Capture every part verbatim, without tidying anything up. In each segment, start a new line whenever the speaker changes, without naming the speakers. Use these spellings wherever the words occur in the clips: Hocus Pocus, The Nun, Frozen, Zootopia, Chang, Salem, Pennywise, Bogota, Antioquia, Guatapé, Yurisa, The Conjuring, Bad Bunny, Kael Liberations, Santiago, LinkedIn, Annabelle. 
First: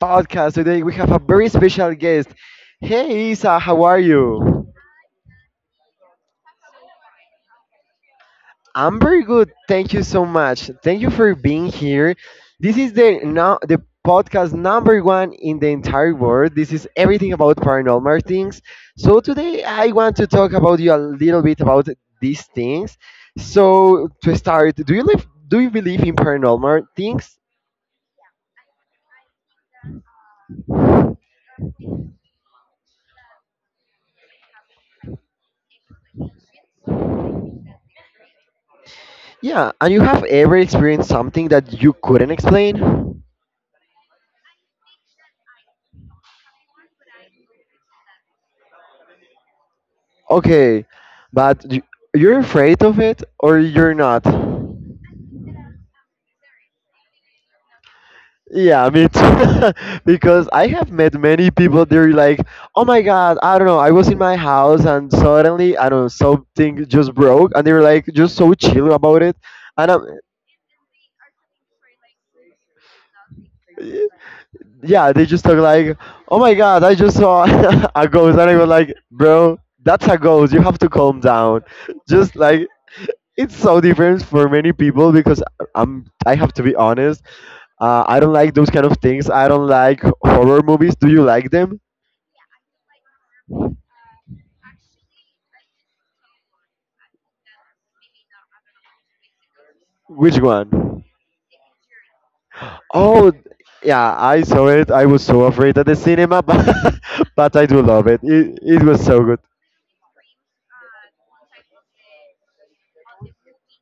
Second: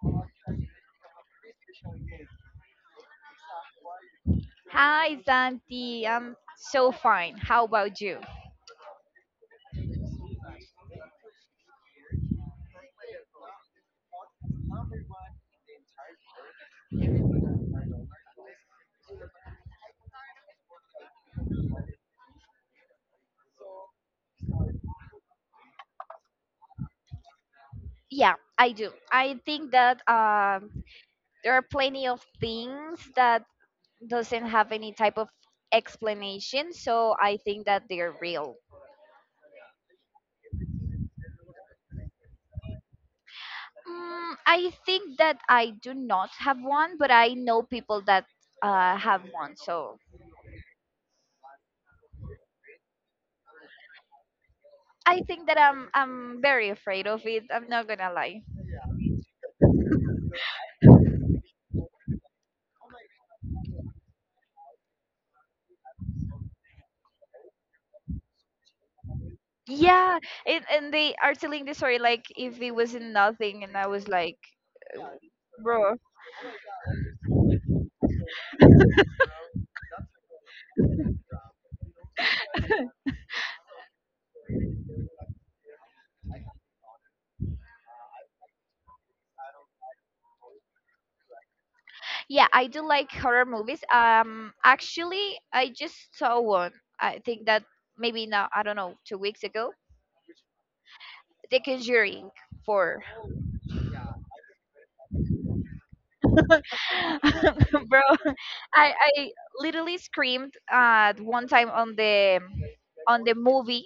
podcast. Today we have a very special guest. Hey Isa, how are you?
Hi, Santi. I'm so fine. How about you?
I'm very good. Thank you so much. Thank you for being here. This is the now the podcast number one in the entire world. This is everything about paranormal things. So today I want to talk about you a little bit about these things. So to start, do you live do you believe in paranormal things?
Yeah, I do. I think that um, there are plenty of things that doesn't have any type of explanation, so I think that they're real.
Yeah, and you have ever experienced something that you couldn't explain?
Mm, I think that I do not have one, but I know people that uh, have one, so
Okay, but y- you're afraid of it or you're not?
I think that I'm I'm very afraid of it. I'm not gonna lie.
Yeah, me too. because I have met many people. They're like, "Oh my God, I don't know. I was in my house and suddenly, I don't know, something just broke," and they were like, just so chill about it. And
Yeah, and, and they are telling the story like if it wasn't nothing, and I was
I'm,
like,
yeah, they just talk
bro.
like, "Oh my God, I just saw a ghost," and I was like, "Bro, that's a ghost. You have to calm down." Just like it's so different for many people because I'm, I have to be honest. Uh, I don't like those kind of things. I don't like horror movies. Do you like them?
Yeah, I do like horror movies. Um, actually, I just saw one. I think that maybe now I don't know two weeks ago.
Which one?
The Conjuring Four.
Oh, yeah, I saw it. I was so afraid at the cinema, but but I do
Bro,
love it. It it
I
was so
I
good.
literally screamed at one time on the on the movie,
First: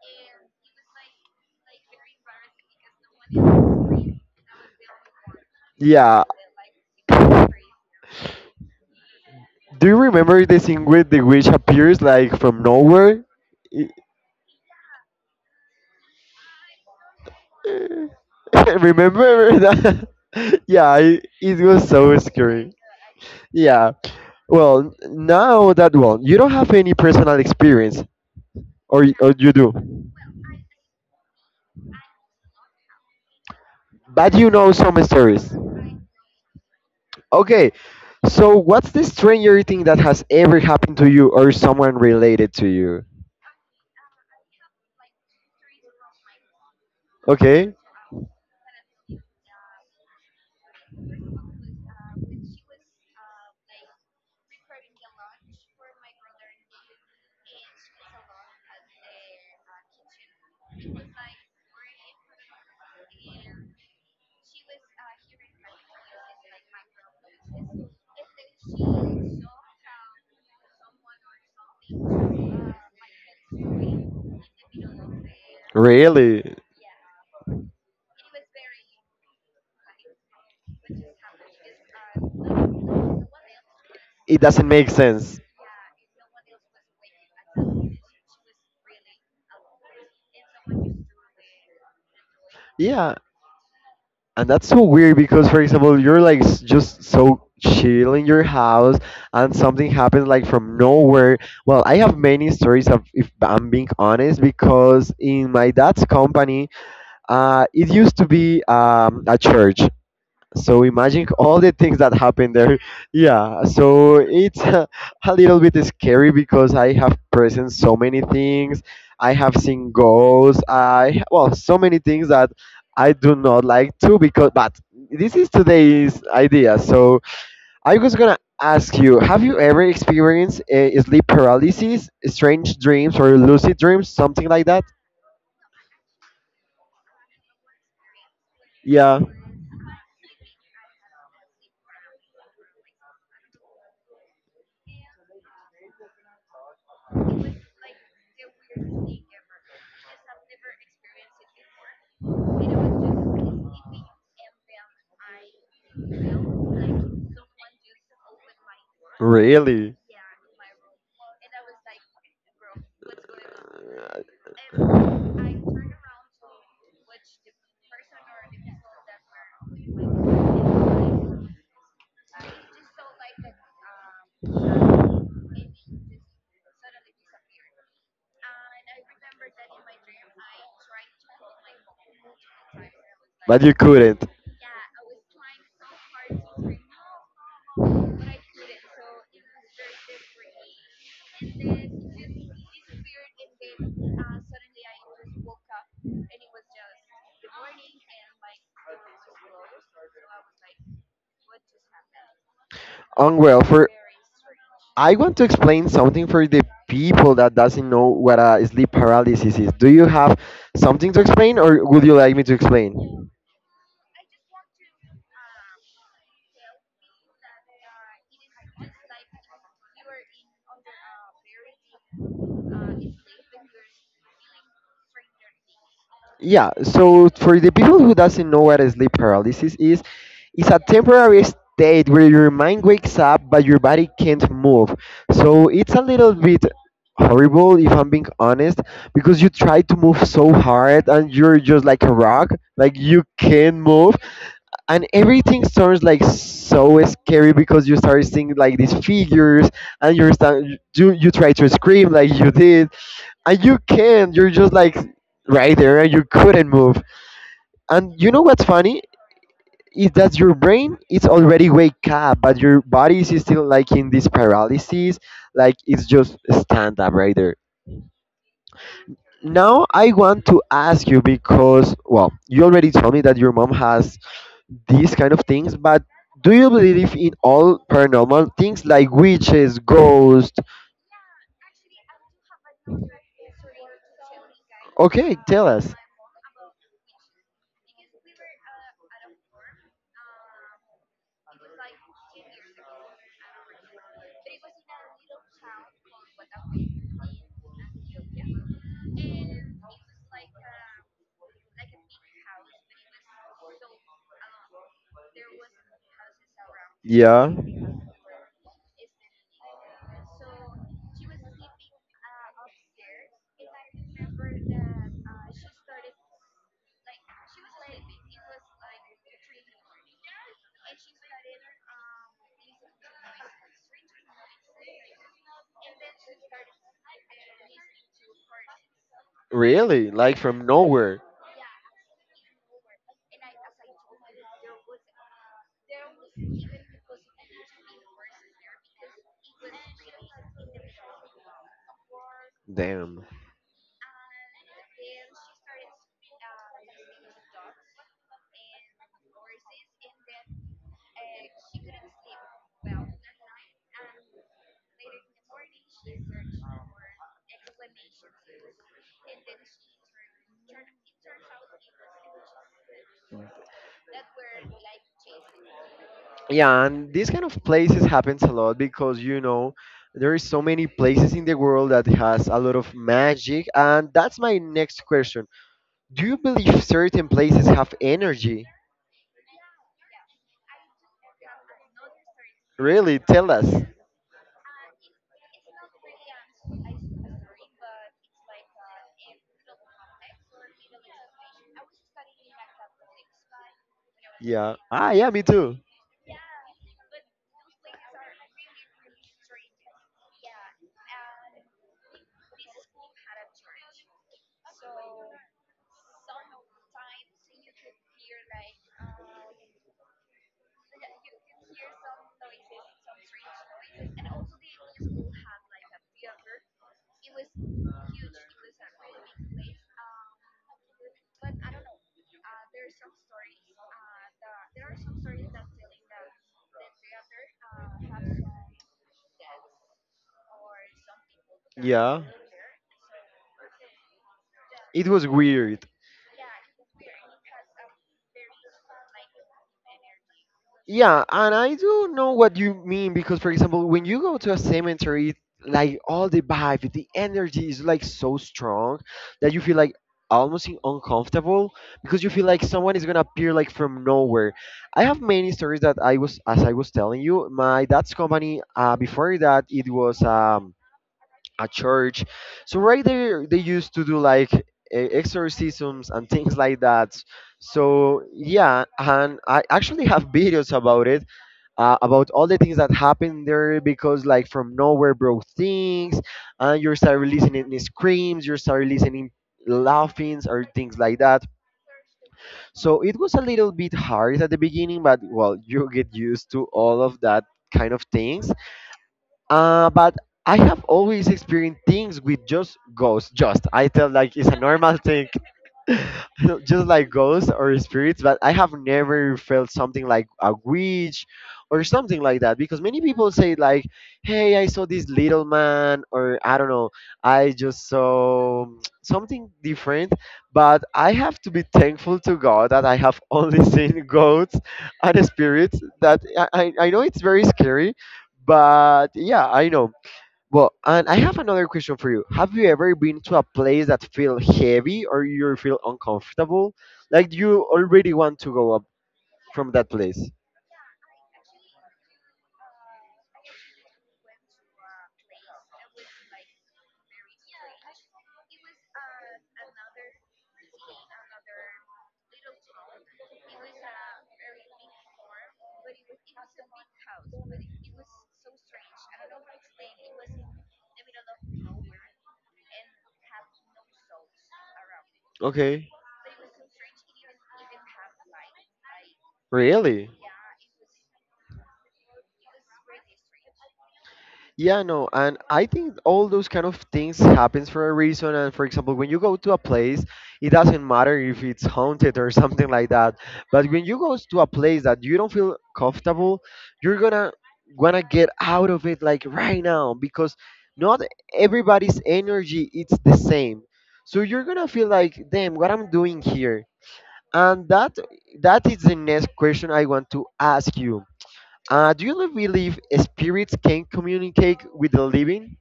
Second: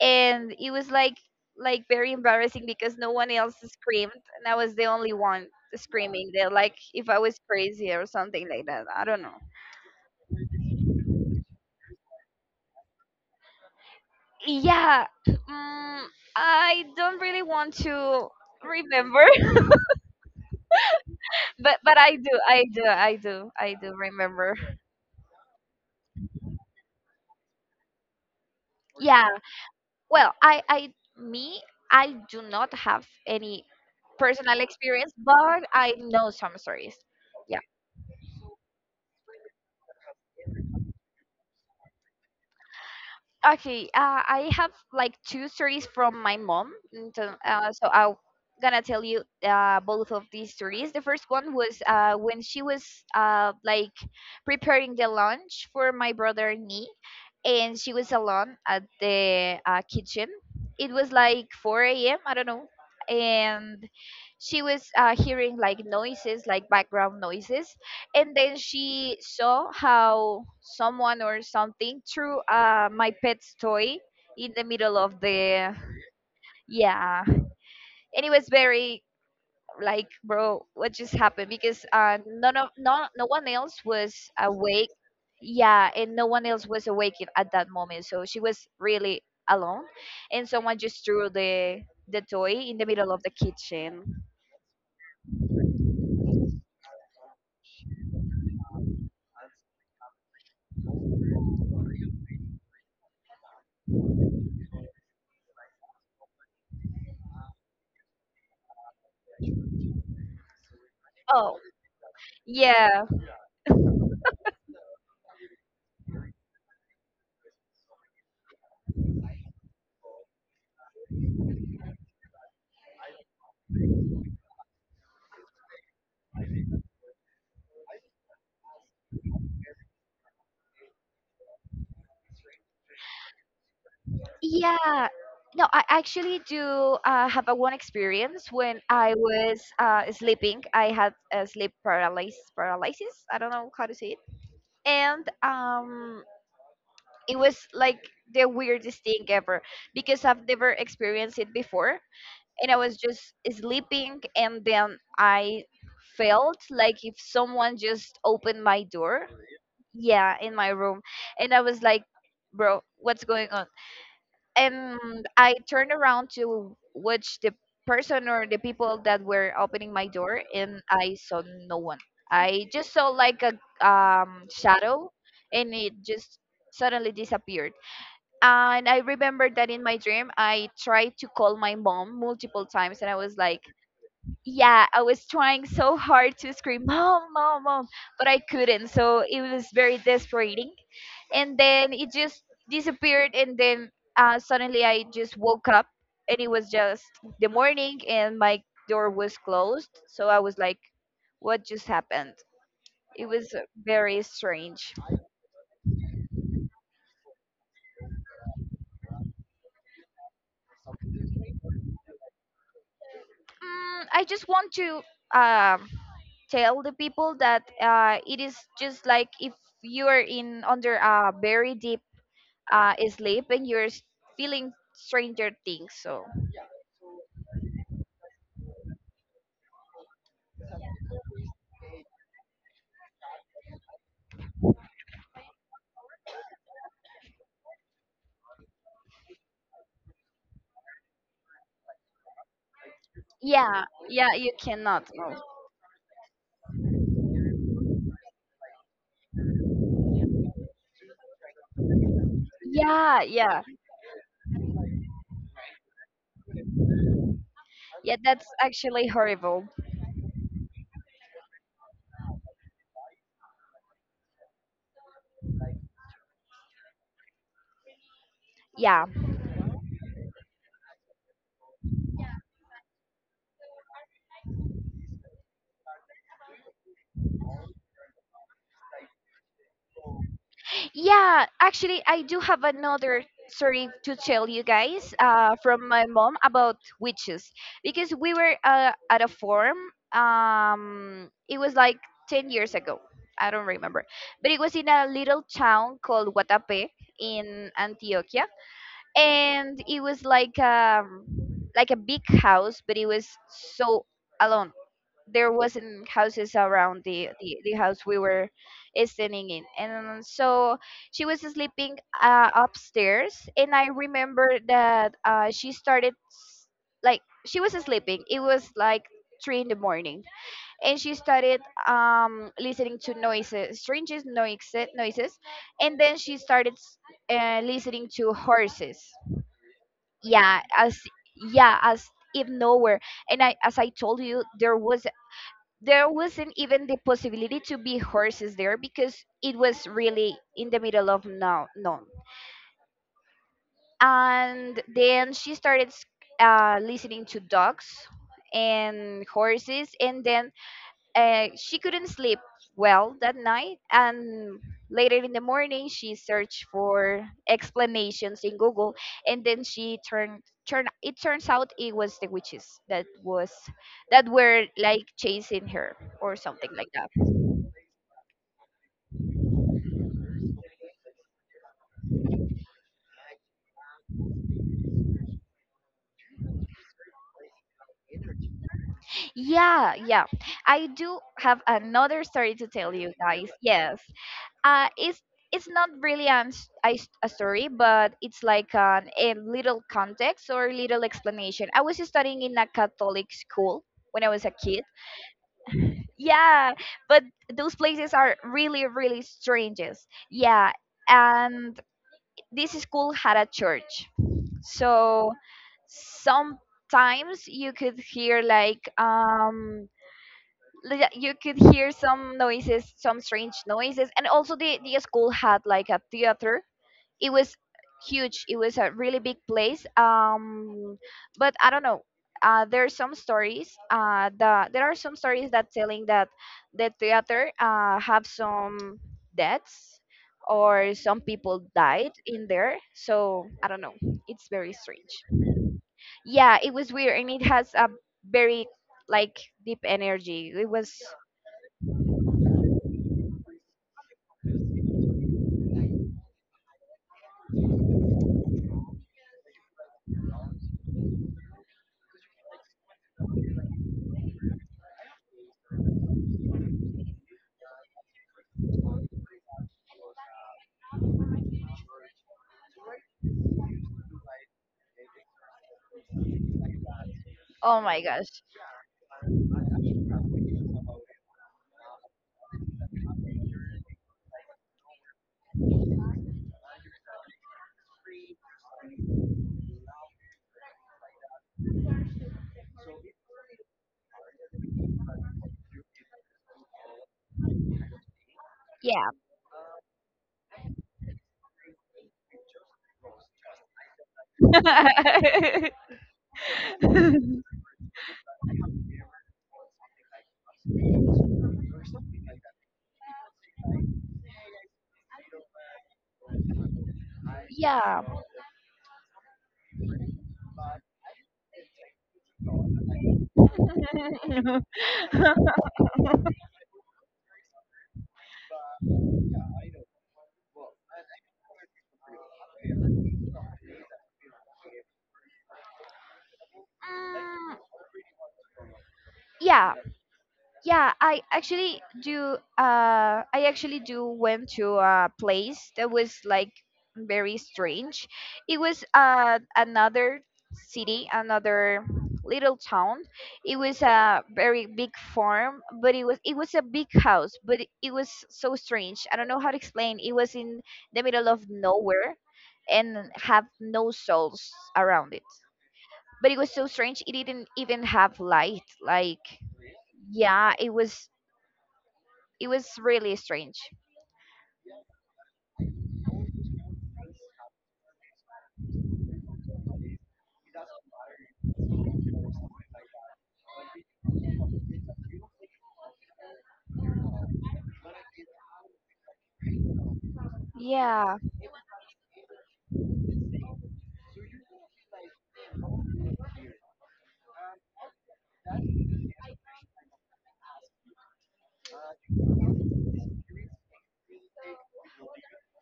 and it was like like very embarrassing because no one else screamed, and I was the only one
Yeah.
screaming. They're like if I was
Do
crazy or something like that. I don't know.
you remember the scene where the witch appears like from nowhere?
Yeah. mm, I don't really want to remember.
remember that? yeah, it, it
but
was
but
so
I do, i
scary.
do i do i
Yeah.
do remember.
Well, now that one, you don't have any personal experience, or y-
Yeah,
or you do,
well, I I me I do not have any
but you
personal
know some
experience,
stories.
but I know some stories. Yeah.
Okay, so what's the stranger thing that has ever happened to you or someone related to you?
Okay, uh, I have like two stories from my mom. and So, uh,
Okay.
so I'm gonna tell you uh, both of these stories. The first one was uh, when she was uh, like preparing the lunch for my brother and me, and she was alone at the uh, kitchen. It was like four a m. I don't know, and she was uh, hearing like noises, like background noises, and then she saw how someone or something threw uh, my pet's toy in the middle of the—
Really?
yeah, and it was very like, bro, what just happened, because uh none of no no one else was
It doesn't
awake.
make sense.
Yeah, and no one else was awake i- at that moment, so she was really alone, and someone just threw the the toy in the middle
Yeah,
of the kitchen.
and that's so weird because, for example, you're like s- just so chill in your house and something happens like from nowhere. Well, I have many stories of, if I'm being honest, because in my dad's company, uh, it used to be um, a church. So imagine
Oh,
all the things that happen there.
yeah.
Yeah, so it's a, a little bit scary because I have present so many things. I have seen ghosts. I Well, so many things that I do not like to because but this is today's idea. So I was gonna ask you, have you ever experienced a sleep paralysis, strange dreams, or lucid dreams, something like that?
Yeah. No, I actually do uh, have a one experience when I
Yeah.
was uh, sleeping. I had a sleep paralysis, paralysis. I don't know how to say it. And um, it was like the weirdest thing ever because I've never experienced it before. And I was just sleeping, and then I felt like if someone just opened my door,
Really?
yeah, in my room. And I was like, bro, what's going on? And I turned around to watch the person or the people that were opening my door, and I saw no one. I just saw like a um, shadow, and it just suddenly disappeared. And I remember that in my dream, I tried to call my mom multiple times, and I was like,
But you couldn't.
"Yeah, I was trying so hard to scream, mom, mom, mom," but I couldn't. So it was very desperate, and then it just disappeared, and then uh, suddenly I just woke up, and it was just the morning and my door was closed, so I was like, what just happened? It
Um,
was
well, for
very strange.
I want to explain something for the people that doesn't know what a sleep paralysis is. Do you have something to explain, or would you like me to explain?
mm, I just want to um, tell the people that uh, it is just like if you are in under a very deep uh, sleep and you're s- feeling stranger things, so
Yeah, so for the people who doesn't know what sleep paralysis is, it's a temporary state where your mind wakes up but your body can't move. So it's a little bit horrible if I'm being honest, because you try to move so hard and you're just like a rock, like you can't
yeah,
move,
yeah you
and
cannot.
everything sounds like so scary because you start seeing like these figures, and you're sta- you you try to scream like you did,
Yeah, yeah.
and you can't. You're just like right there, and you couldn't move. And
Yeah,
you know
that's
what's funny
actually horrible.
is that your brain is already wake up, but your body is still like in this paralysis, like it's just stand up right there.
Yeah.
Now I want to ask you, because well, you already told me that your mom has these kind of things, but do you believe in all paranormal things like witches, ghosts?
Yeah, actually, I do have another story to tell you guys
Okay,
uh,
tell
from
us.
my mom about witches because we were uh, at a forum. Um, it was like ten years ago. I don't remember. But it was in a little town called Guatapé in Antioquia. And it was like um, like a big house, but it was so alone. There wasn't houses around the,
Yeah.
the, the house we were staying in. And so she was sleeping uh, upstairs, and I remember that uh, she started s- like she was sleeping, it was like three in the morning, and she started um, listening to noises, strangest noises noises, and then she started s- uh, listening to horses.
Really? Like
yeah
from
as
nowhere?
yeah, as if nowhere. And I, as I told you, there was— there wasn't even the possibility to be horses there because it was really in the middle of no none.
Damn.
And then she started s- uh, listening to dogs and horses, and then uh, she couldn't sleep well that night. And later in the morning, she searched for explanations in Google, and then she turned. Turn, it turns out it was the witches that was that were like chasing her or something
Yeah,
like that.
and these kind of places happens a lot because you know there is so many places in the world that has a lot of magic, and that's my next question. Do you believe certain places have energy?
Yeah, yeah. I do have another story to tell you
Really,
guys.
tell us.
Yes. Uh it's— it's not really an, s- a, s- a story, but it's like an, a little context or little explanation. I was studying in a Catholic school when I was a
Yeah.
kid.
Ah, yeah, me too.
Yeah, but those places are really, really strangest. Yeah, and this school had a church. So sometimes you could hear like um like, yeah, you could hear some noises, some strange noises, and also the the school had like a theater. It was huge. It was a really big place. Um, but I don't know. Uh, there are some stories. Uh, the there are some stories that telling that the theater uh have some deaths or some people died
Yeah.
in there. So I don't know. It's very
It
strange.
was weird.
Yeah, it was weird, and it has a very like deep energy. It was—
Yeah, and I do know what you mean because, for example, when you go to a cemetery, like all the vibe, the energy is like so strong that you feel like almost in- uncomfortable because you feel like someone is gonna appear like from nowhere. I have many stories that I was, as I was telling you, my dad's company. Uh, before that, it was um a church. So right there, they used to do like e- exorcisms and things like that.
oh my
So
gosh.
yeah, and I actually have videos about it, uh, about all the things that happened there because like from nowhere, bro, things, and you start listening screams, you start listening laughings or things like that. So it was a little bit hard at the beginning, but well, you get used to all of that kind of things.
Yeah.
Uh, but I have always experienced things with just ghosts. Just I feel like it's a normal thing, no, just like ghosts or spirits. But I have never felt something like a witch or something like that because many people say like, "Hey, I saw this little man," or I don't know, I just
Yeah.
saw something different. But I have to be thankful to God that I have only seen ghosts and spirits. That I I I know it's very scary, but yeah, I know. Well, and I have another question for you. Have you ever been to a place that feel heavy or you feel uncomfortable? Like
Mm,
you already want to go up from
yeah.
that place?
Yeah, I actually do. Uh, I actually do went to a place that was like very strange. It was uh, another city, another little town. It was a very big farm, but it was— it was a big house, but it, it was so strange. I don't know how to explain. It was in the middle of nowhere, and have no souls around it.
Okay.
But it was so strange. It didn't even have light. Like,
Really?
yeah, it was— it was really strange.
Yeah, no, and I think all those kind of things happens for a reason. And for example, when you go to a place, it doesn't matter if it's haunted or something like that. But when you go to a place that you don't feel comfortable, you're gonna wanna get out of it like right now because not
Yeah.
everybody's energy it's the same. So you're gonna feel like, damn, what I'm doing here. And that that is the next question I want to ask you. Uh, do you believe spirits can communicate with the living?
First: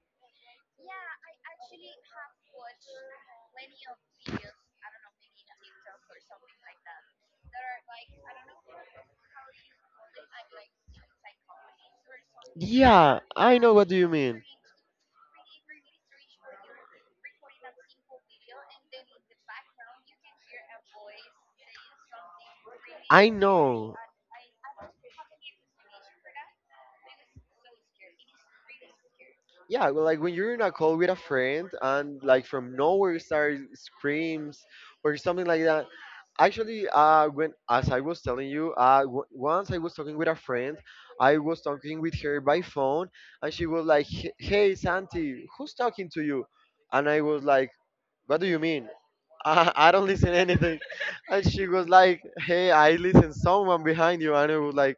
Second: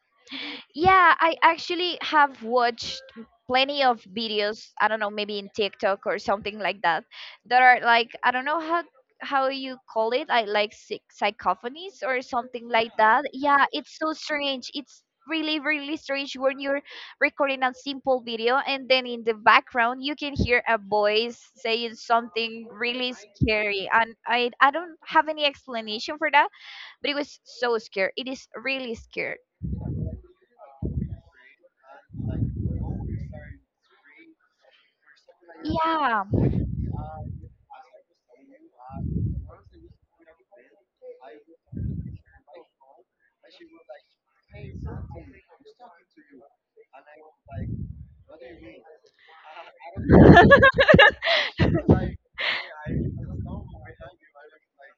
Yeah, I actually have watched plenty of videos, I don't know, maybe in TikTok or something like that, that are like, I don't know how how you call it, I like psych- psychophonies or something like
Yeah,
that.
I
Yeah,
know what do
it's
you
so
mean.
strange. It's really really strange when you're recording a simple video and then in the background you can hear a voice saying something really
I
scary,
know.
and I I don't have any explanation for that. But it was so scared. It is really scared.
Yeah, well, like when you're in a call with a friend and like from nowhere starts screams or something like that.
Yeah,
Actually, uh when as I was telling you, uh w- once I was talking with a friend. I was talking with her by phone, and she was like, "H- hey Santi, who's talking to you?" And I was like, what do you mean? I, I don't listen anything. And she was like, hey, I listen someone behind you. And I was like,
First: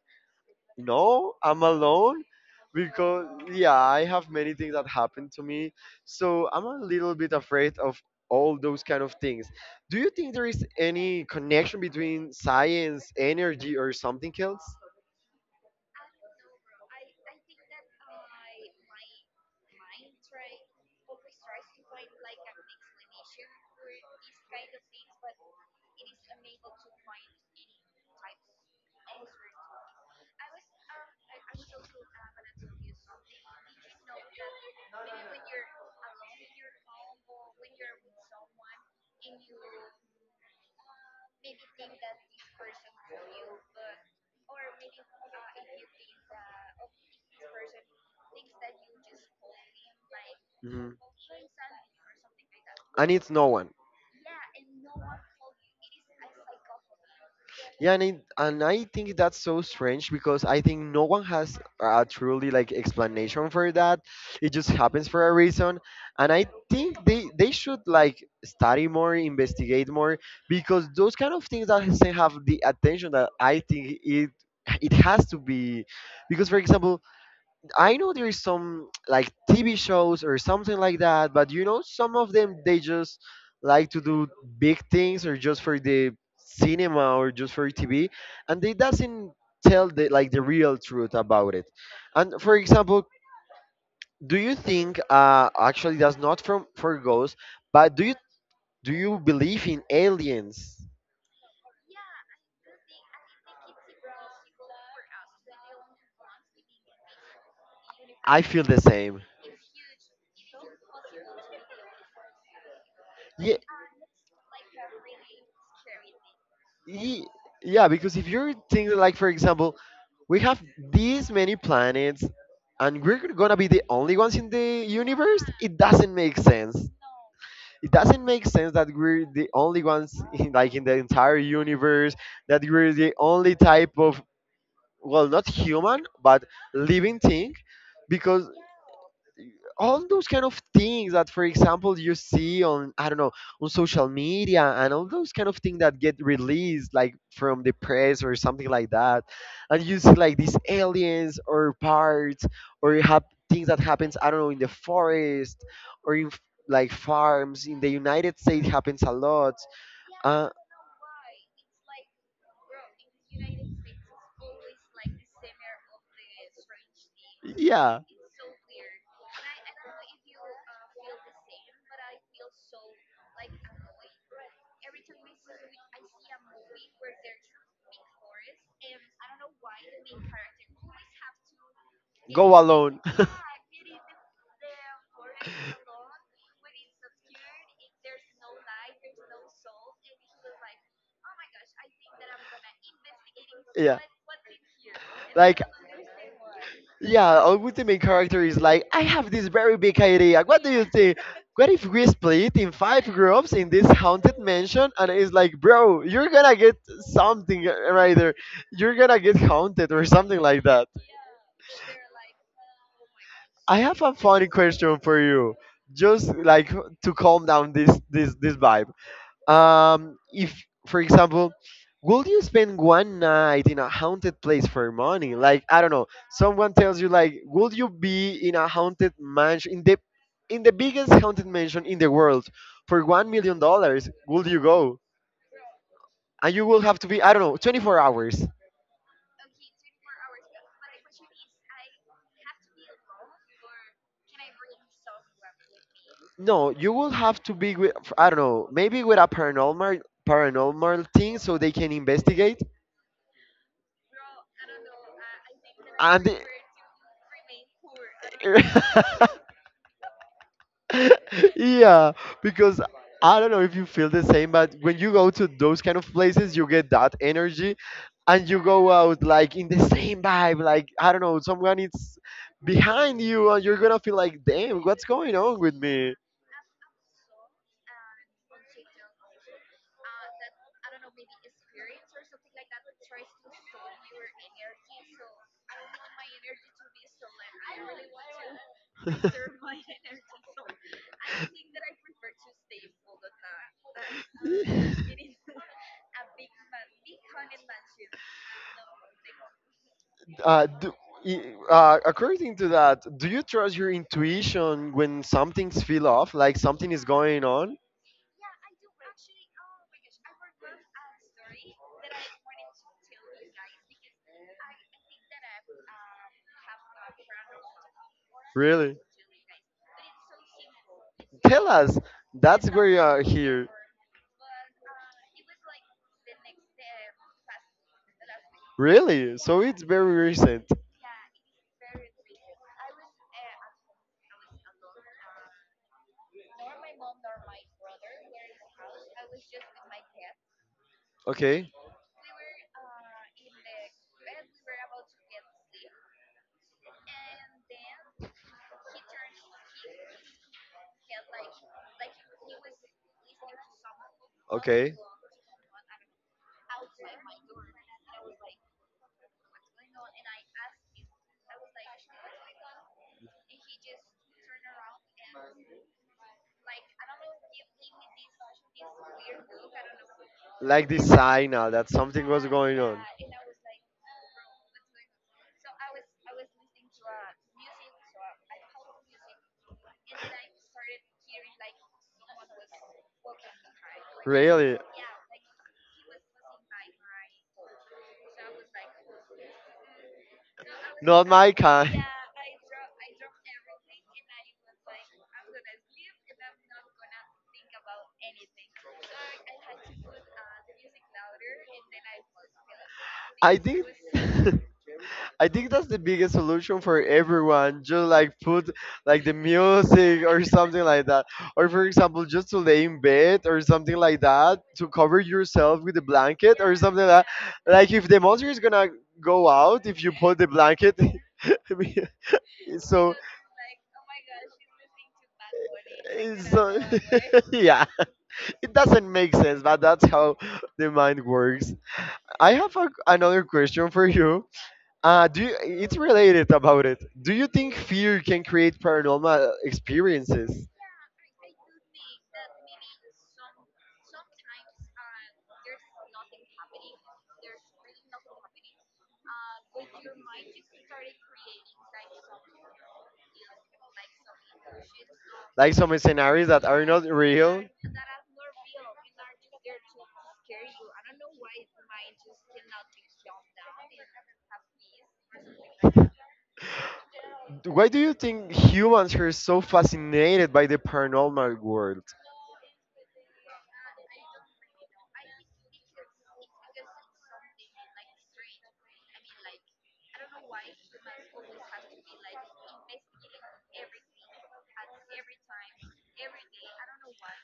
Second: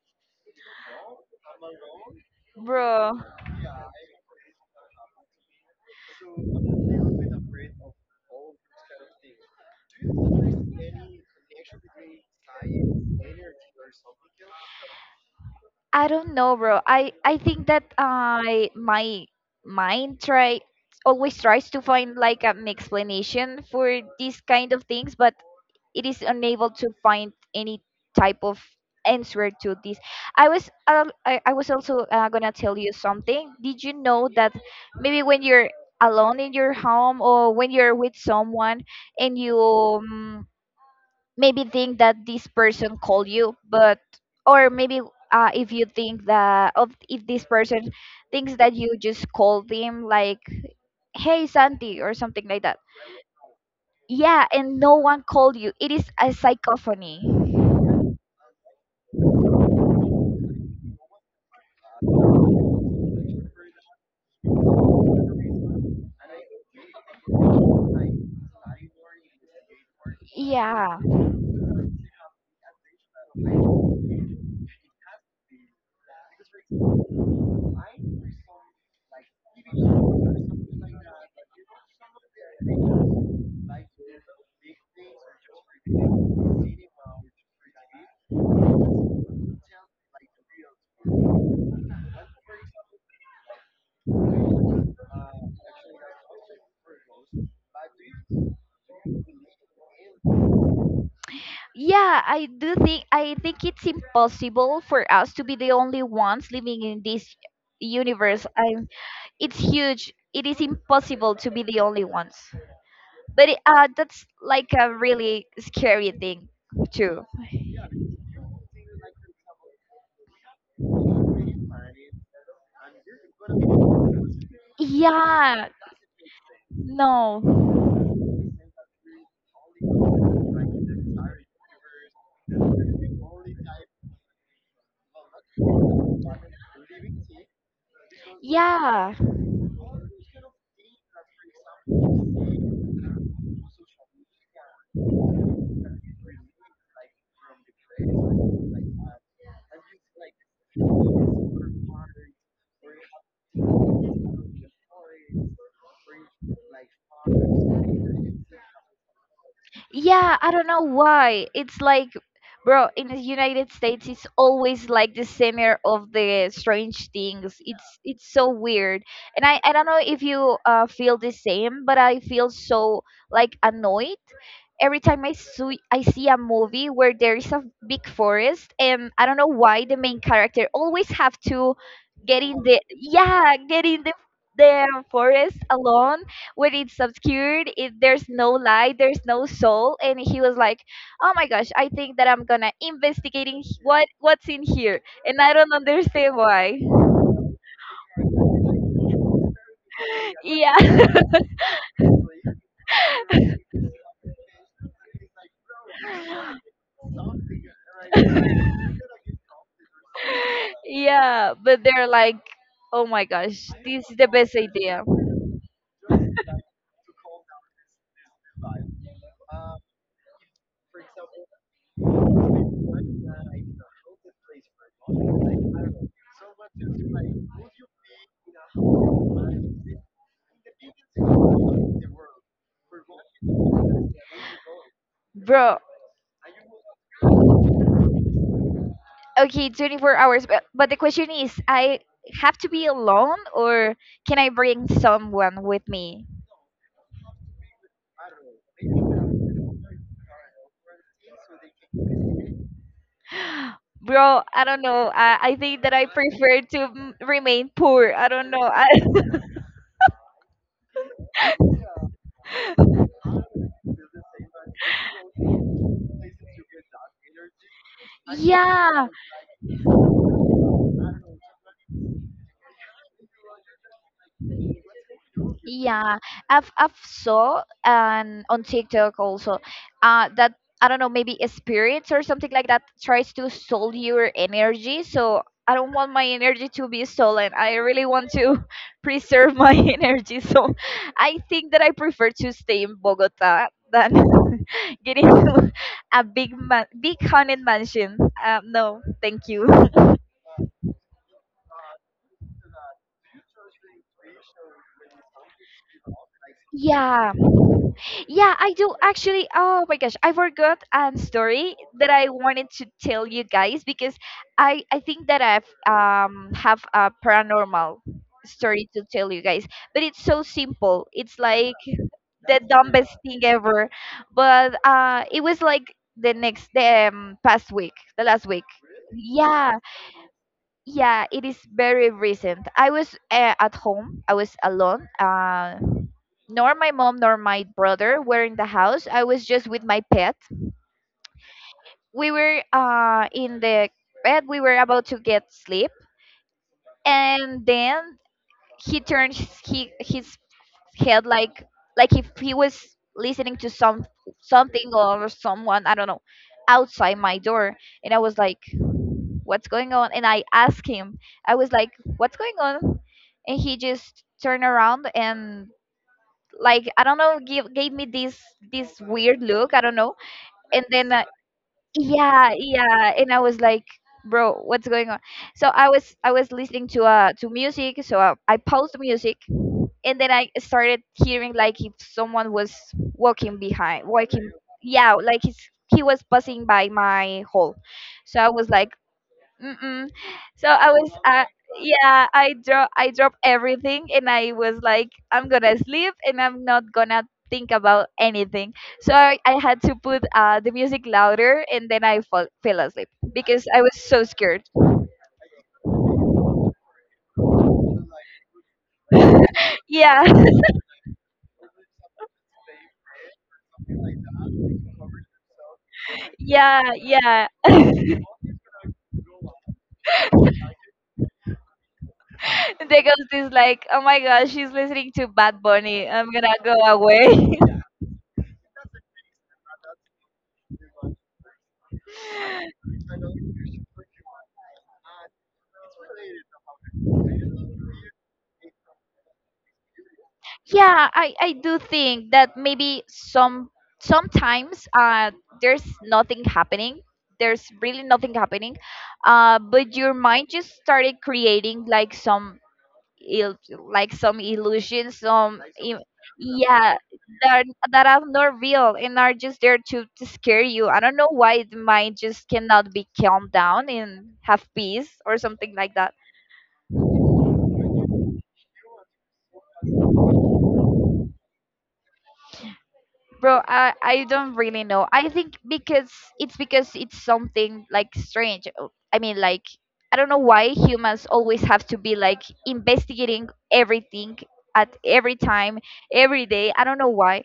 no, I'm alone,
bro.
because yeah, I have many things that happened to me. So I'm a little bit afraid of all those kind of things. Do you think there is any connection between science, energy, or something else?
I don't know, bro. I I think that I my mind try always tries to find like an explanation for these kind of things, but it is unable to find any type of answer to this. i was al- I, I was also uh, gonna tell you something. Did you know that maybe when you're alone in your home or when you're with someone and you um, maybe think that this person called you, but or maybe uh, if you think that of if this person thinks that you just called him, like,
Hmm.
hey Santi or something like that.
And it's no one.
Yeah, and no one called you, it is a psychophony.
Yeah, and I, and I think that's so strange because I think no one has a truly like explanation for that. It just happens for a reason, and I think they they should like study more, investigate more, because
Yeah.
those kind of things that doesn't have the attention that I think it it has to be. Because for example, I know there is some like T V shows or something like that, but you know, some of them they just like to do big things or just for the cinema or just for T V, and they doesn't tell the like the real truth about it. And for example, do you think uh actually that's not from for ghosts, but do you do you believe in aliens?
Yeah, I do think. I think it's impossible for us to be the only ones living in this
I
universe.
feel
I—
the same.
it's huge. It is impossible to be the only ones. But
Yeah,
it, uh, that's like a really scary thing too.
Ye- yeah, because if you're thinking, like, for example, we have these many planets and we're gonna be the only ones in the universe,
Yeah,
it doesn't make sense.
no,
It doesn't make sense that we're the only ones, in, like, in the entire universe, that we're the only type of, well, not human, but living thing, because
yeah.
all those kind of things that for example you see on I don't know, on social media, and all those kind of things that get released like from the press or something like that, and you see like these aliens or parts, or you have things that happens I don't know in the forest or in f- like farms in the United States happens a lot.
Yeah,
uh,
I don't know why. It's like, bro, in the United States, it's always like the center of the strange things. It's—
yeah,
it's so weird, and I I don't know if you uh, feel the same, but I feel so like annoyed every time I see I see a movie where there is a big forest, and I don't know why the main character always have to get in
go
the—
alone.
yeah, get in the the forest alone when it's obscured. It, there's no light, there's no soul, and he was like, "Oh my gosh, I think that I'm gonna investigating h-
Yeah.
what what's in here," and I
Like
don't understand why.
yeah, Our the main character is like, I have this very big idea. What do you
Yeah.
think? What if we split in five groups in this haunted mansion? And it's like, bro, you're gonna get something right there. You're gonna get haunted or something like that.
Yeah, but they're like, oh my gosh,
I have
this
a
is the
funny
best
question
idea,
for you, just like to calm down this this this vibe. Um, if for example, would you spend one night in a haunted place for money? Like, I don't know, someone tells you like would you be in a haunted mansion in the in the biggest haunted mansion in the world for one million dollars, would you go?
bro.
And you will have to be, I don't know, twenty-four hours.
Okay, twenty-four hours, but, but the question is, I have to be alone or can I bring someone with me?
No, you will have to be with, I don't know, maybe with a paranormal paranormal thing so they can investigate.
Bro, I don't know. I, I think that I
and the-
prefer to m- remain poor. I don't know. I—
yeah, because I don't know if you feel the same, but when you go to those kind of places, you get that energy, and you go
yeah.
out like in the same vibe. Like I don't know, someone is behind you, and you're gonna feel like, damn, what's going on with me?
Yeah, I've— I've saw um on TikTok also, uh that I don't know maybe spirits or something like that tries to steal your energy. So I don't want my energy to be stolen. I really want to preserve my energy. So I think that I prefer to stay in Bogota than getting to a big man, big haunted mansion. Um, no, thank you.
Uh, do, i- uh, According to that, do you trust your intuition when something's feel off, like something is
Yeah.
going on?
Yeah, I do actually. Oh my gosh, I forgot a story that I wanted to tell you guys because I I think that I've um have a paranormal story
Really?
to tell you guys, but it's so simple. It's
Tell
like
us.
the
That's where you
dumbest
are
thing
here.
ever, but uh, it was like the next the um, past week, the last week.
Really? So
Yeah,
it's very recent.
yeah, it is very recent. I was uh, at home. I was alone. Uh, nor my mom nor my brother were in the house. I was just with my pet.
Okay.
We were uh, in the bed. We were about to get sleep, and then he turned his, he, his head like like if he was listening to some something
Okay.
or someone, I don't know, outside my door. And I was like, "What's going on?" And I asked him. I was like, "What's going on?" And he just turned around and, like, I don't know, give gave me this this weird look. I don't know, and
Like the
then uh,
signal that something was
yeah,
going on.
yeah, and I was like, bro, what's going on? So i was I was listening to uh to music, so i, I paused the music, and then I started hearing like if someone was walking behind walking.
Really?
Yeah, like he's he was passing by my hall. So I was like, mm-mm. So I was,
Not
uh,
my kind.
yeah, I drop, I dropped everything, and I was like, I'm gonna sleep, and I'm not gonna think about anything. So I, I had to put uh, the music louder, and then I fall, fell asleep
I
because I
think.
was so scared.
I think that's the biggest solution for everyone. Just like put like the
Yeah,
music or something like that. Or for example, just to lay in bed or something like that to cover yourself with a blanket or
yeah,
something like
yeah.
that. Like if the monster is gonna go out, if you put the blanket,
There
so
goes this like, oh my gosh, she's listening to Bad Bunny, I'm
it's
gonna go
so
away.
yeah, it doesn't make sense, but that's how the mind works. I have a, another question for you. Uh, do you, it's related about it. Do you think fear can create paranormal experiences?
Yeah, I, I do think that maybe some sometimes uh there's nothing happening. There's really nothing happening. Uh, but your mind just started creating like some il- like some illusions, some
Like some
im-
scenarios that are
yeah,
not
that are,
real?
that are not real and are just there to, to scare you. I don't know why the mind just cannot be calmed down and have peace or something like that.
Why do you think humans are so fascinated by the paranormal world?
Bro, I, I don't really know. I think because it's because it's something like strange. Uh, I mean, like, I don't know why humans always have to be like investigating everything at every time, every day. I don't know why.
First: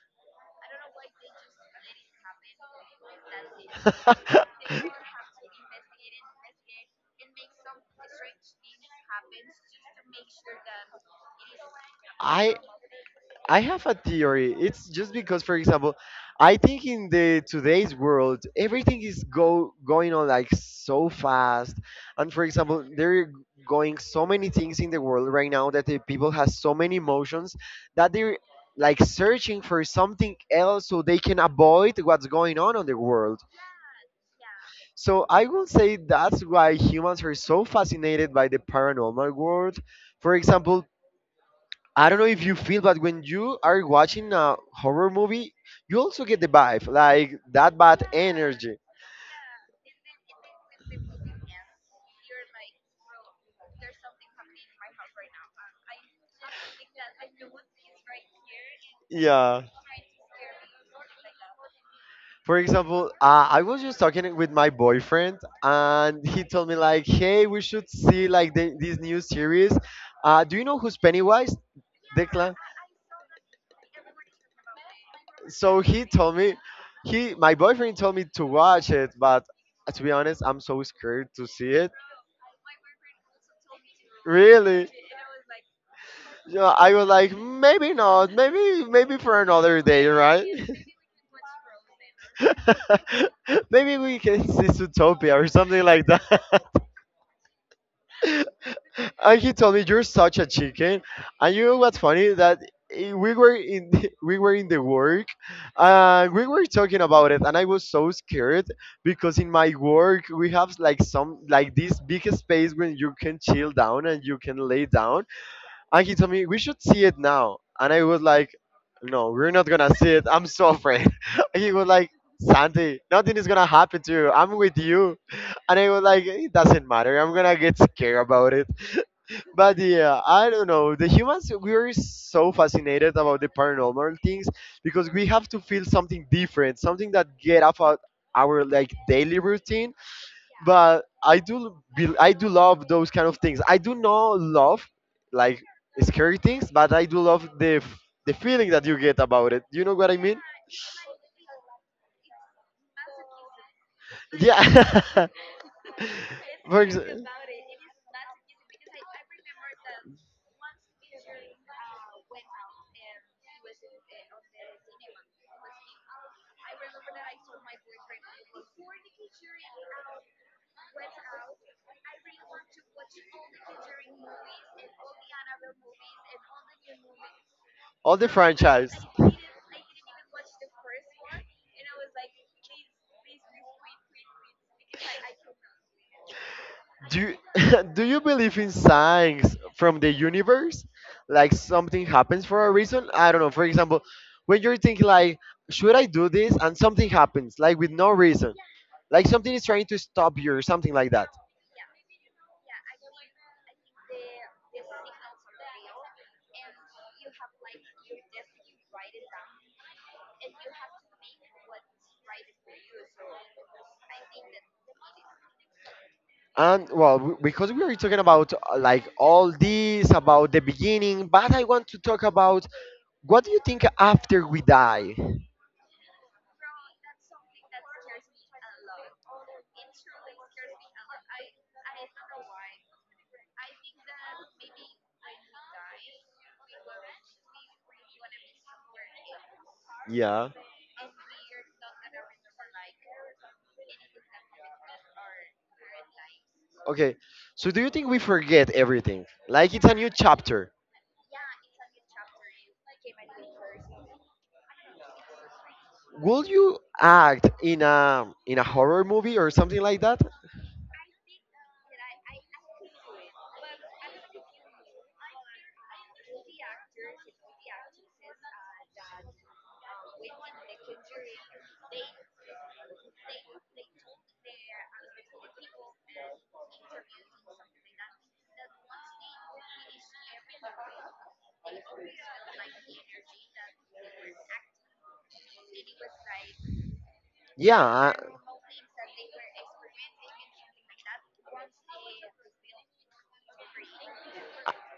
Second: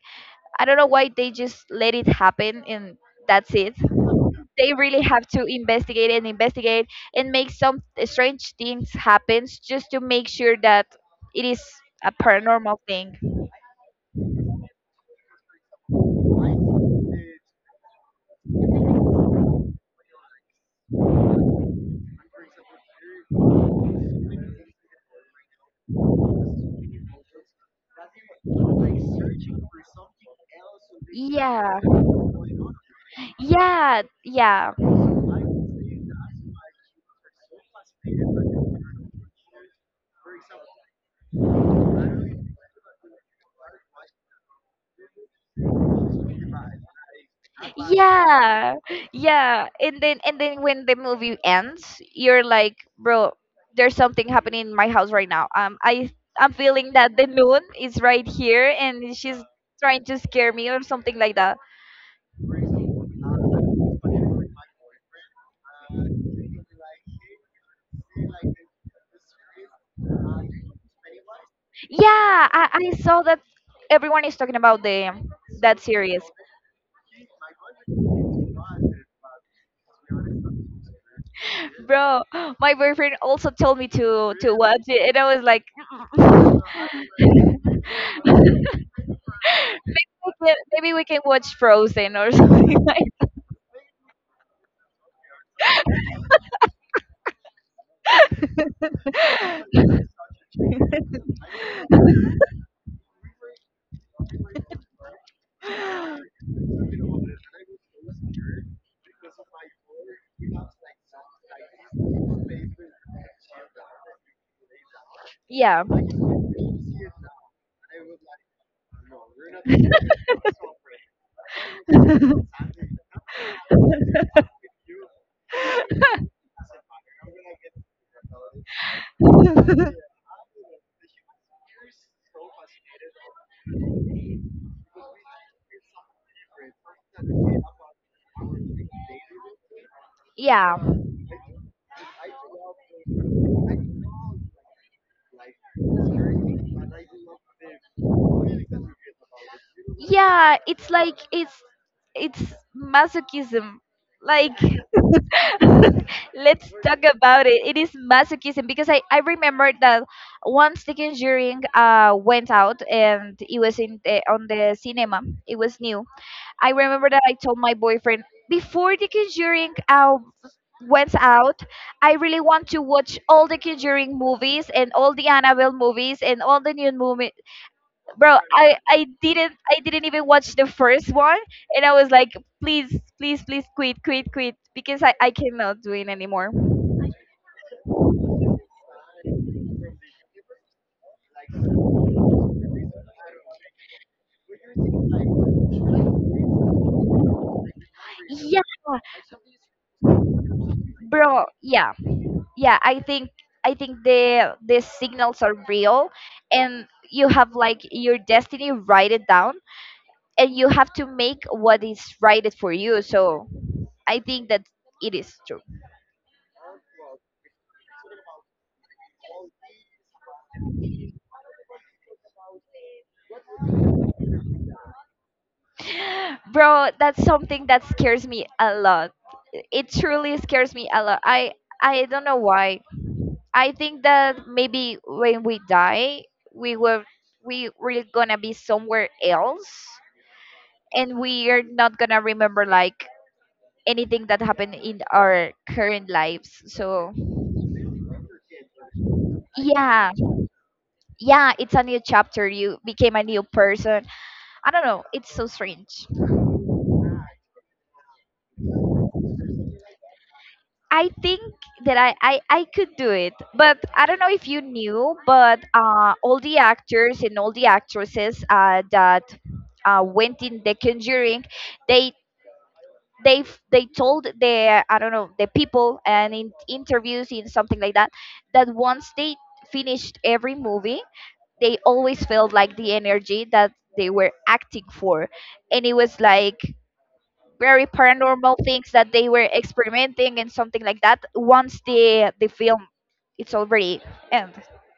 I don't know why they just let it happen and that's it. They really have to investigate and investigate and make some strange things happen just to make sure that it is a
I
paranormal thing.
I have a theory. It's just because, for example, I think in the today's world, everything is go going on like so fast, and for example, there are going so many things in the world right now that the people has so many emotions that they're like searching for something else so they can
Yeah.
avoid what's going on on the world.
Yeah, yeah.
So I will say that's why humans are so fascinated by the paranormal world. For example, I don't know if you feel, but when you are watching a horror movie, you also get the vibe, like that bad
Yeah.
energy.
Yeah. And then, and then when the movie ends, you're like, bro, there's something happening in my house right now. Um I I'm feeling that the moon is right here and she's
Yeah.
trying to scare me or something like that.
For example, uh, I was just talking with my boyfriend, and he told me like, "Hey, we should see like the, this new series. Uh, do you know who's Pennywise,
Yeah,
Declan?"
I, I saw that everyone is talking about the
So
that
he
series.
told me, he my boyfriend told me to watch it, but to be honest, I'm so scared to see it.
Bro, my boyfriend also told me to to watch
Really?
it and I was like,
Yeah, I was like, maybe not, maybe maybe for another
maybe
day,
we
right?
can, maybe we can watch Frozen or something like that.
Maybe we can see Zootopia or something like that. And he told me, "You're such a chicken." And you know what's funny? That i- we were in the, we were in the work, and we were talking about it, and I was so scared because in my work we have like some like this big space when you can chill down and you can lay down.
Yeah,
And he told me, we should see it now. And I was like, no, we're not gonna see it. I'm so afraid. He was like, Santi, nothing is gonna happen to you. I'm with you. And I was like, it doesn't matter. I'm gonna get scared about it. But yeah, I don't know. The humans, we're so fascinated about the paranormal things because we have to feel something different, something that get out of our like daily routine.
yeah.
But I do be, I do love those kind of things. I do not love like scary things, but I do love the f- the feeling that you get about it. You know what I mean?
Yeah, it's like it's it's masochism. Like
Yeah.
let's
For
talk
exa-
about it. It is masochism because I I remember that once The Conjuring uh went out and it was in the, on the cinema. It was new. I remember that I told my boyfriend before the Conjuring out went out, I really want to watch all the Conjuring movies and all the Annabelle movies and all the new movie.
all the
Bro, I
franchise.
I didn't I didn't even watch the first one, and I was like, please, please, please, quit, quit, quit, because I I cannot do it anymore.
Do you, do you believe in signs from the universe? Like something happens for a reason? I don't know. For example, when you're thinking like, should I do this? And something happens, like with no reason.
Yeah,
Like something is trying to stop you or something like that.
bro, yeah, yeah. I think I think the the signals are real, and you have like your destiny. Write it down and you have to make what is right for you. So I think that it is true.
And well, w- because we are talking about uh, like all this about the beginning, but I want to talk about what do you think after we die?
Bro, that's something that scares me a lot. It truly scares me a lot. I I don't know why. I think that maybe when we die, we were we we're gonna be somewhere else,
Yeah.
and we are not gonna remember like anything that happened in our current lives. So
Okay. So do you think we forget everything? Like it's a new
yeah,
chapter.
yeah, it's a new chapter. You became a new person, I don't know. It's so strange.
Will you act in a in a horror movie or something like that?
I think that I, I, I could do it, but I don't know if you knew, but uh, all the actors and all the actresses uh, that uh, went in The Conjuring, they they f- they told the, I don't know, the people and in interviews in something like that, that once they finished every movie, they always felt like the energy that they were acting for, and it was like
Yeah,
very
I,
paranormal things that they were experimenting and something like that once the the film it's already end.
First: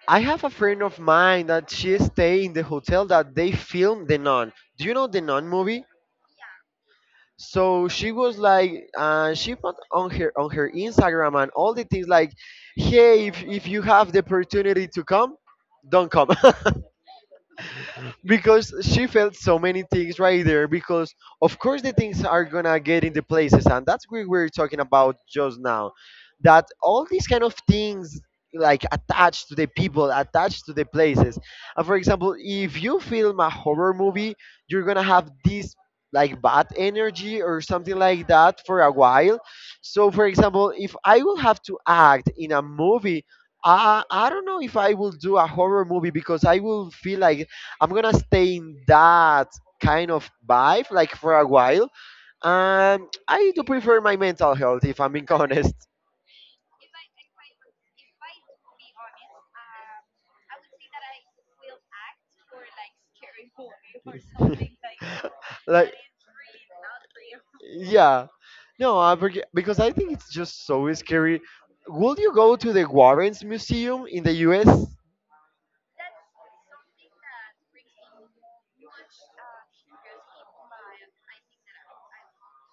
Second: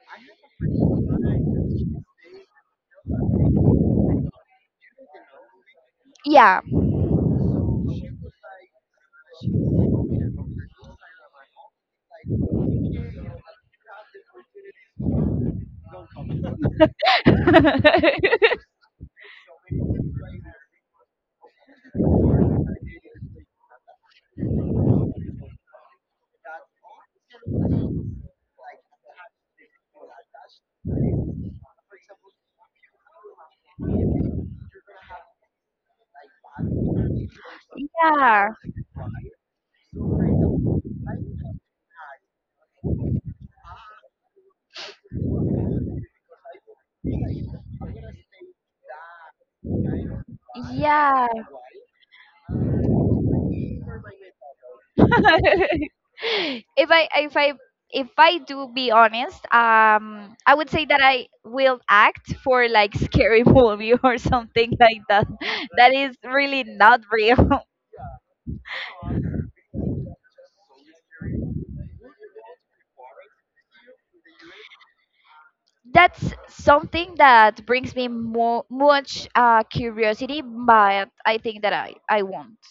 I have a friend of mine that she stay in the hotel that they filmed The Nun. Do you know The Nun movie?
Yeah.
So she was like uh, she put on her on her Instagram and all the things like, hey, if, if you have the opportunity to come, don't come. Because she felt so many things right there, because of course the things are gonna get into places, and that's what we were talking about just now, that all these kind of things like attached to the people, attached to the places. And for example, if you film a horror movie, you're gonna have this like bad energy or something like
Yeah,
that for a while. So for example, if I will have to act in a movie, I, I don't know if I will do a horror movie because I will feel like I'm gonna stay in that kind of vibe like
yeah.
for a while. Um, I do prefer my mental health if I'm being honest.
if i if i if i do be honest, um I would say that I will act for like scary movie or something like that
Like,
that is really not real.
yeah, no, I forget, because I think it's just so scary. Will you go to the Warrens Museum in the US?
That's something that brings me more much uh, curiosity, but I think that I I won't.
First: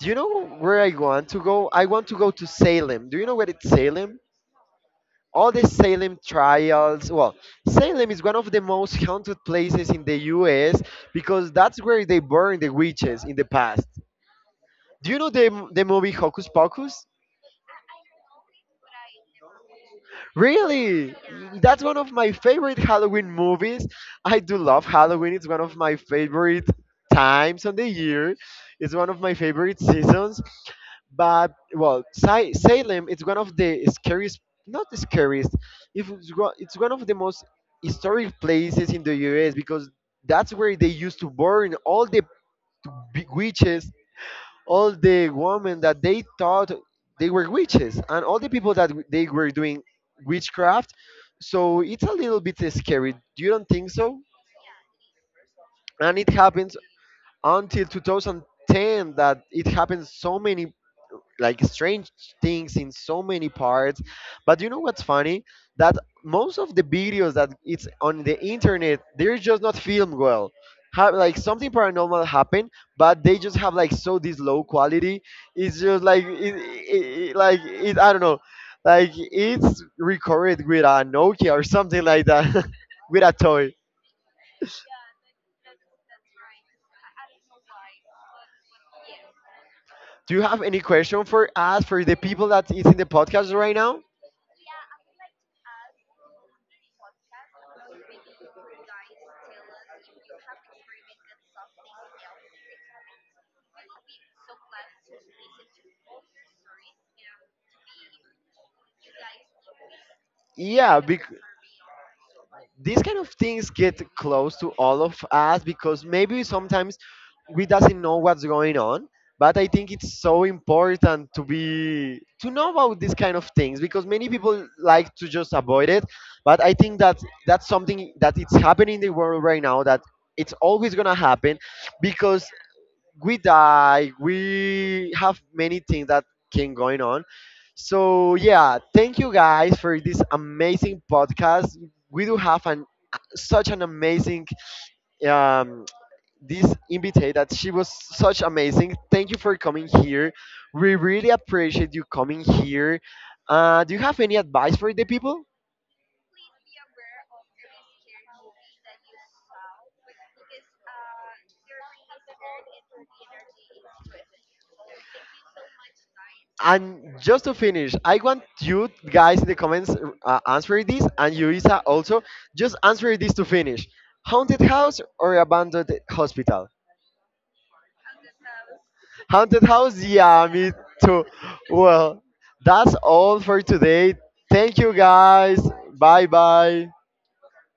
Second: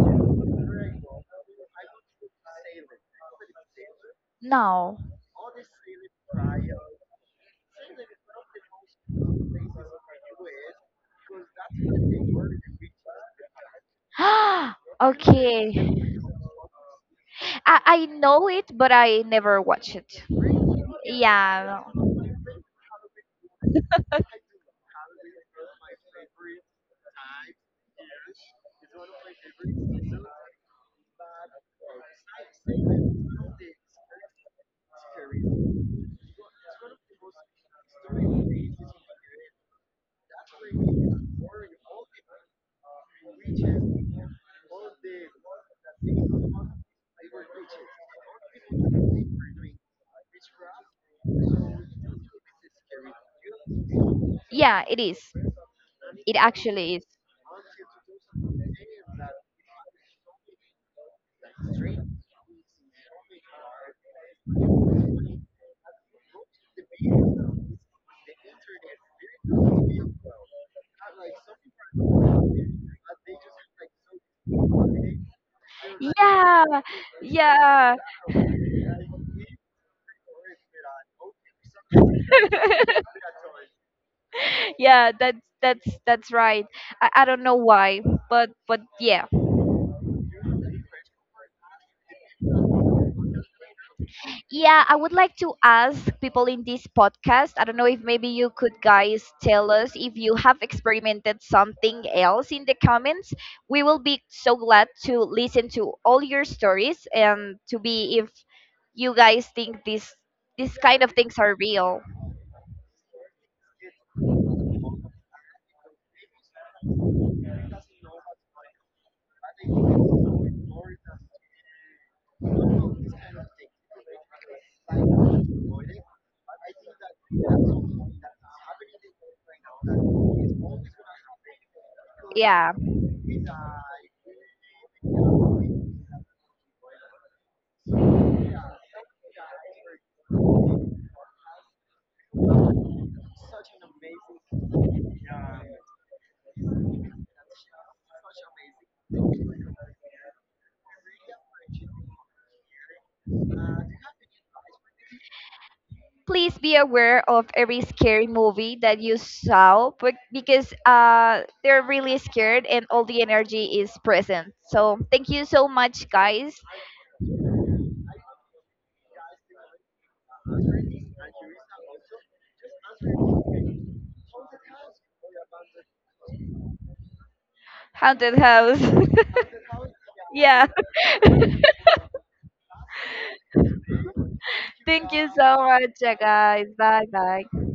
Do you know where I want to go? I want to go to Salem. Do you know where it's Salem?
No.
All the Salem trials. Well, Salem is one of the most haunted places in the U S because that's where they burned the witches in the past. Do you know the, the
Okay.
movie Hocus Pocus?
I I know it, but I never watch it.
Really?
Yeah.
That's one of my favorite Halloween movies. I do love Halloween. It's one of my favorite times on the year. It's one of my favorite seasons. But well, Sa- Salem it's one of the scariest, not the scariest. If it's one it's one of the most historic places in the U S because that's where they used to burn all the b- witches, all the women that they thought they were witches and all the people that w- they were doing witchcraft. So
No.
it's a little bit scary. You don't think so?
Yeah, it is.
And it
It
happens
actually is.
until two thousand ten that it happens so many like strange things in so many parts. But you know what's funny? That most of the videos that it's on the internet, they're just not filmed well. Have like something paranormal happened, but they just have like so this low quality. It's just like it,
Yeah,
it, it- like
yeah,
it. I don't know. Like it's recorded with a Nokia or something like that, with a toy.
yeah. That's that's that's right. I, I don't know why, but but yeah.
Do you have any question for us for the people that is in the podcast right now?
Yeah, I would like to ask people in this podcast. I don't know if maybe you could guys tell us if you have experimented something else in the comments. We will be so glad to listen to all your stories and to be if you guys think this this
Yeah,
kind of things are real.
these kind of things get close to all of us, because maybe sometimes we doesn't know what's going on, but I think it's so important to be to know about these kind of things because many people like to just avoid it. But I think that that's something that it's happening in the world right now that it's always going to happen, because
Yeah.
we die, we have many things that can going on. So yeah, thank you guys for this amazing podcast. We do have an such an amazing, um, this invitee that she was such amazing. Thank you for coming here. We really appreciate you coming here. Uh do you have any advice for the people?
Please be aware of every scary movie that you saw, but because uh, they're really scared and all the energy is present. So thank you so much, guys.
And just to finish, I want you guys in the comments, uh, answer this, and Yurisa also just answer this to finish. Haunted house or abandoned hospital?
Haunted house.
Haunted house, yeah,
Yeah.
me too. Well, that's all for today. Thank you
Thank you so
guys.
much, uh,
Bye
guys.
bye.
Bye bye.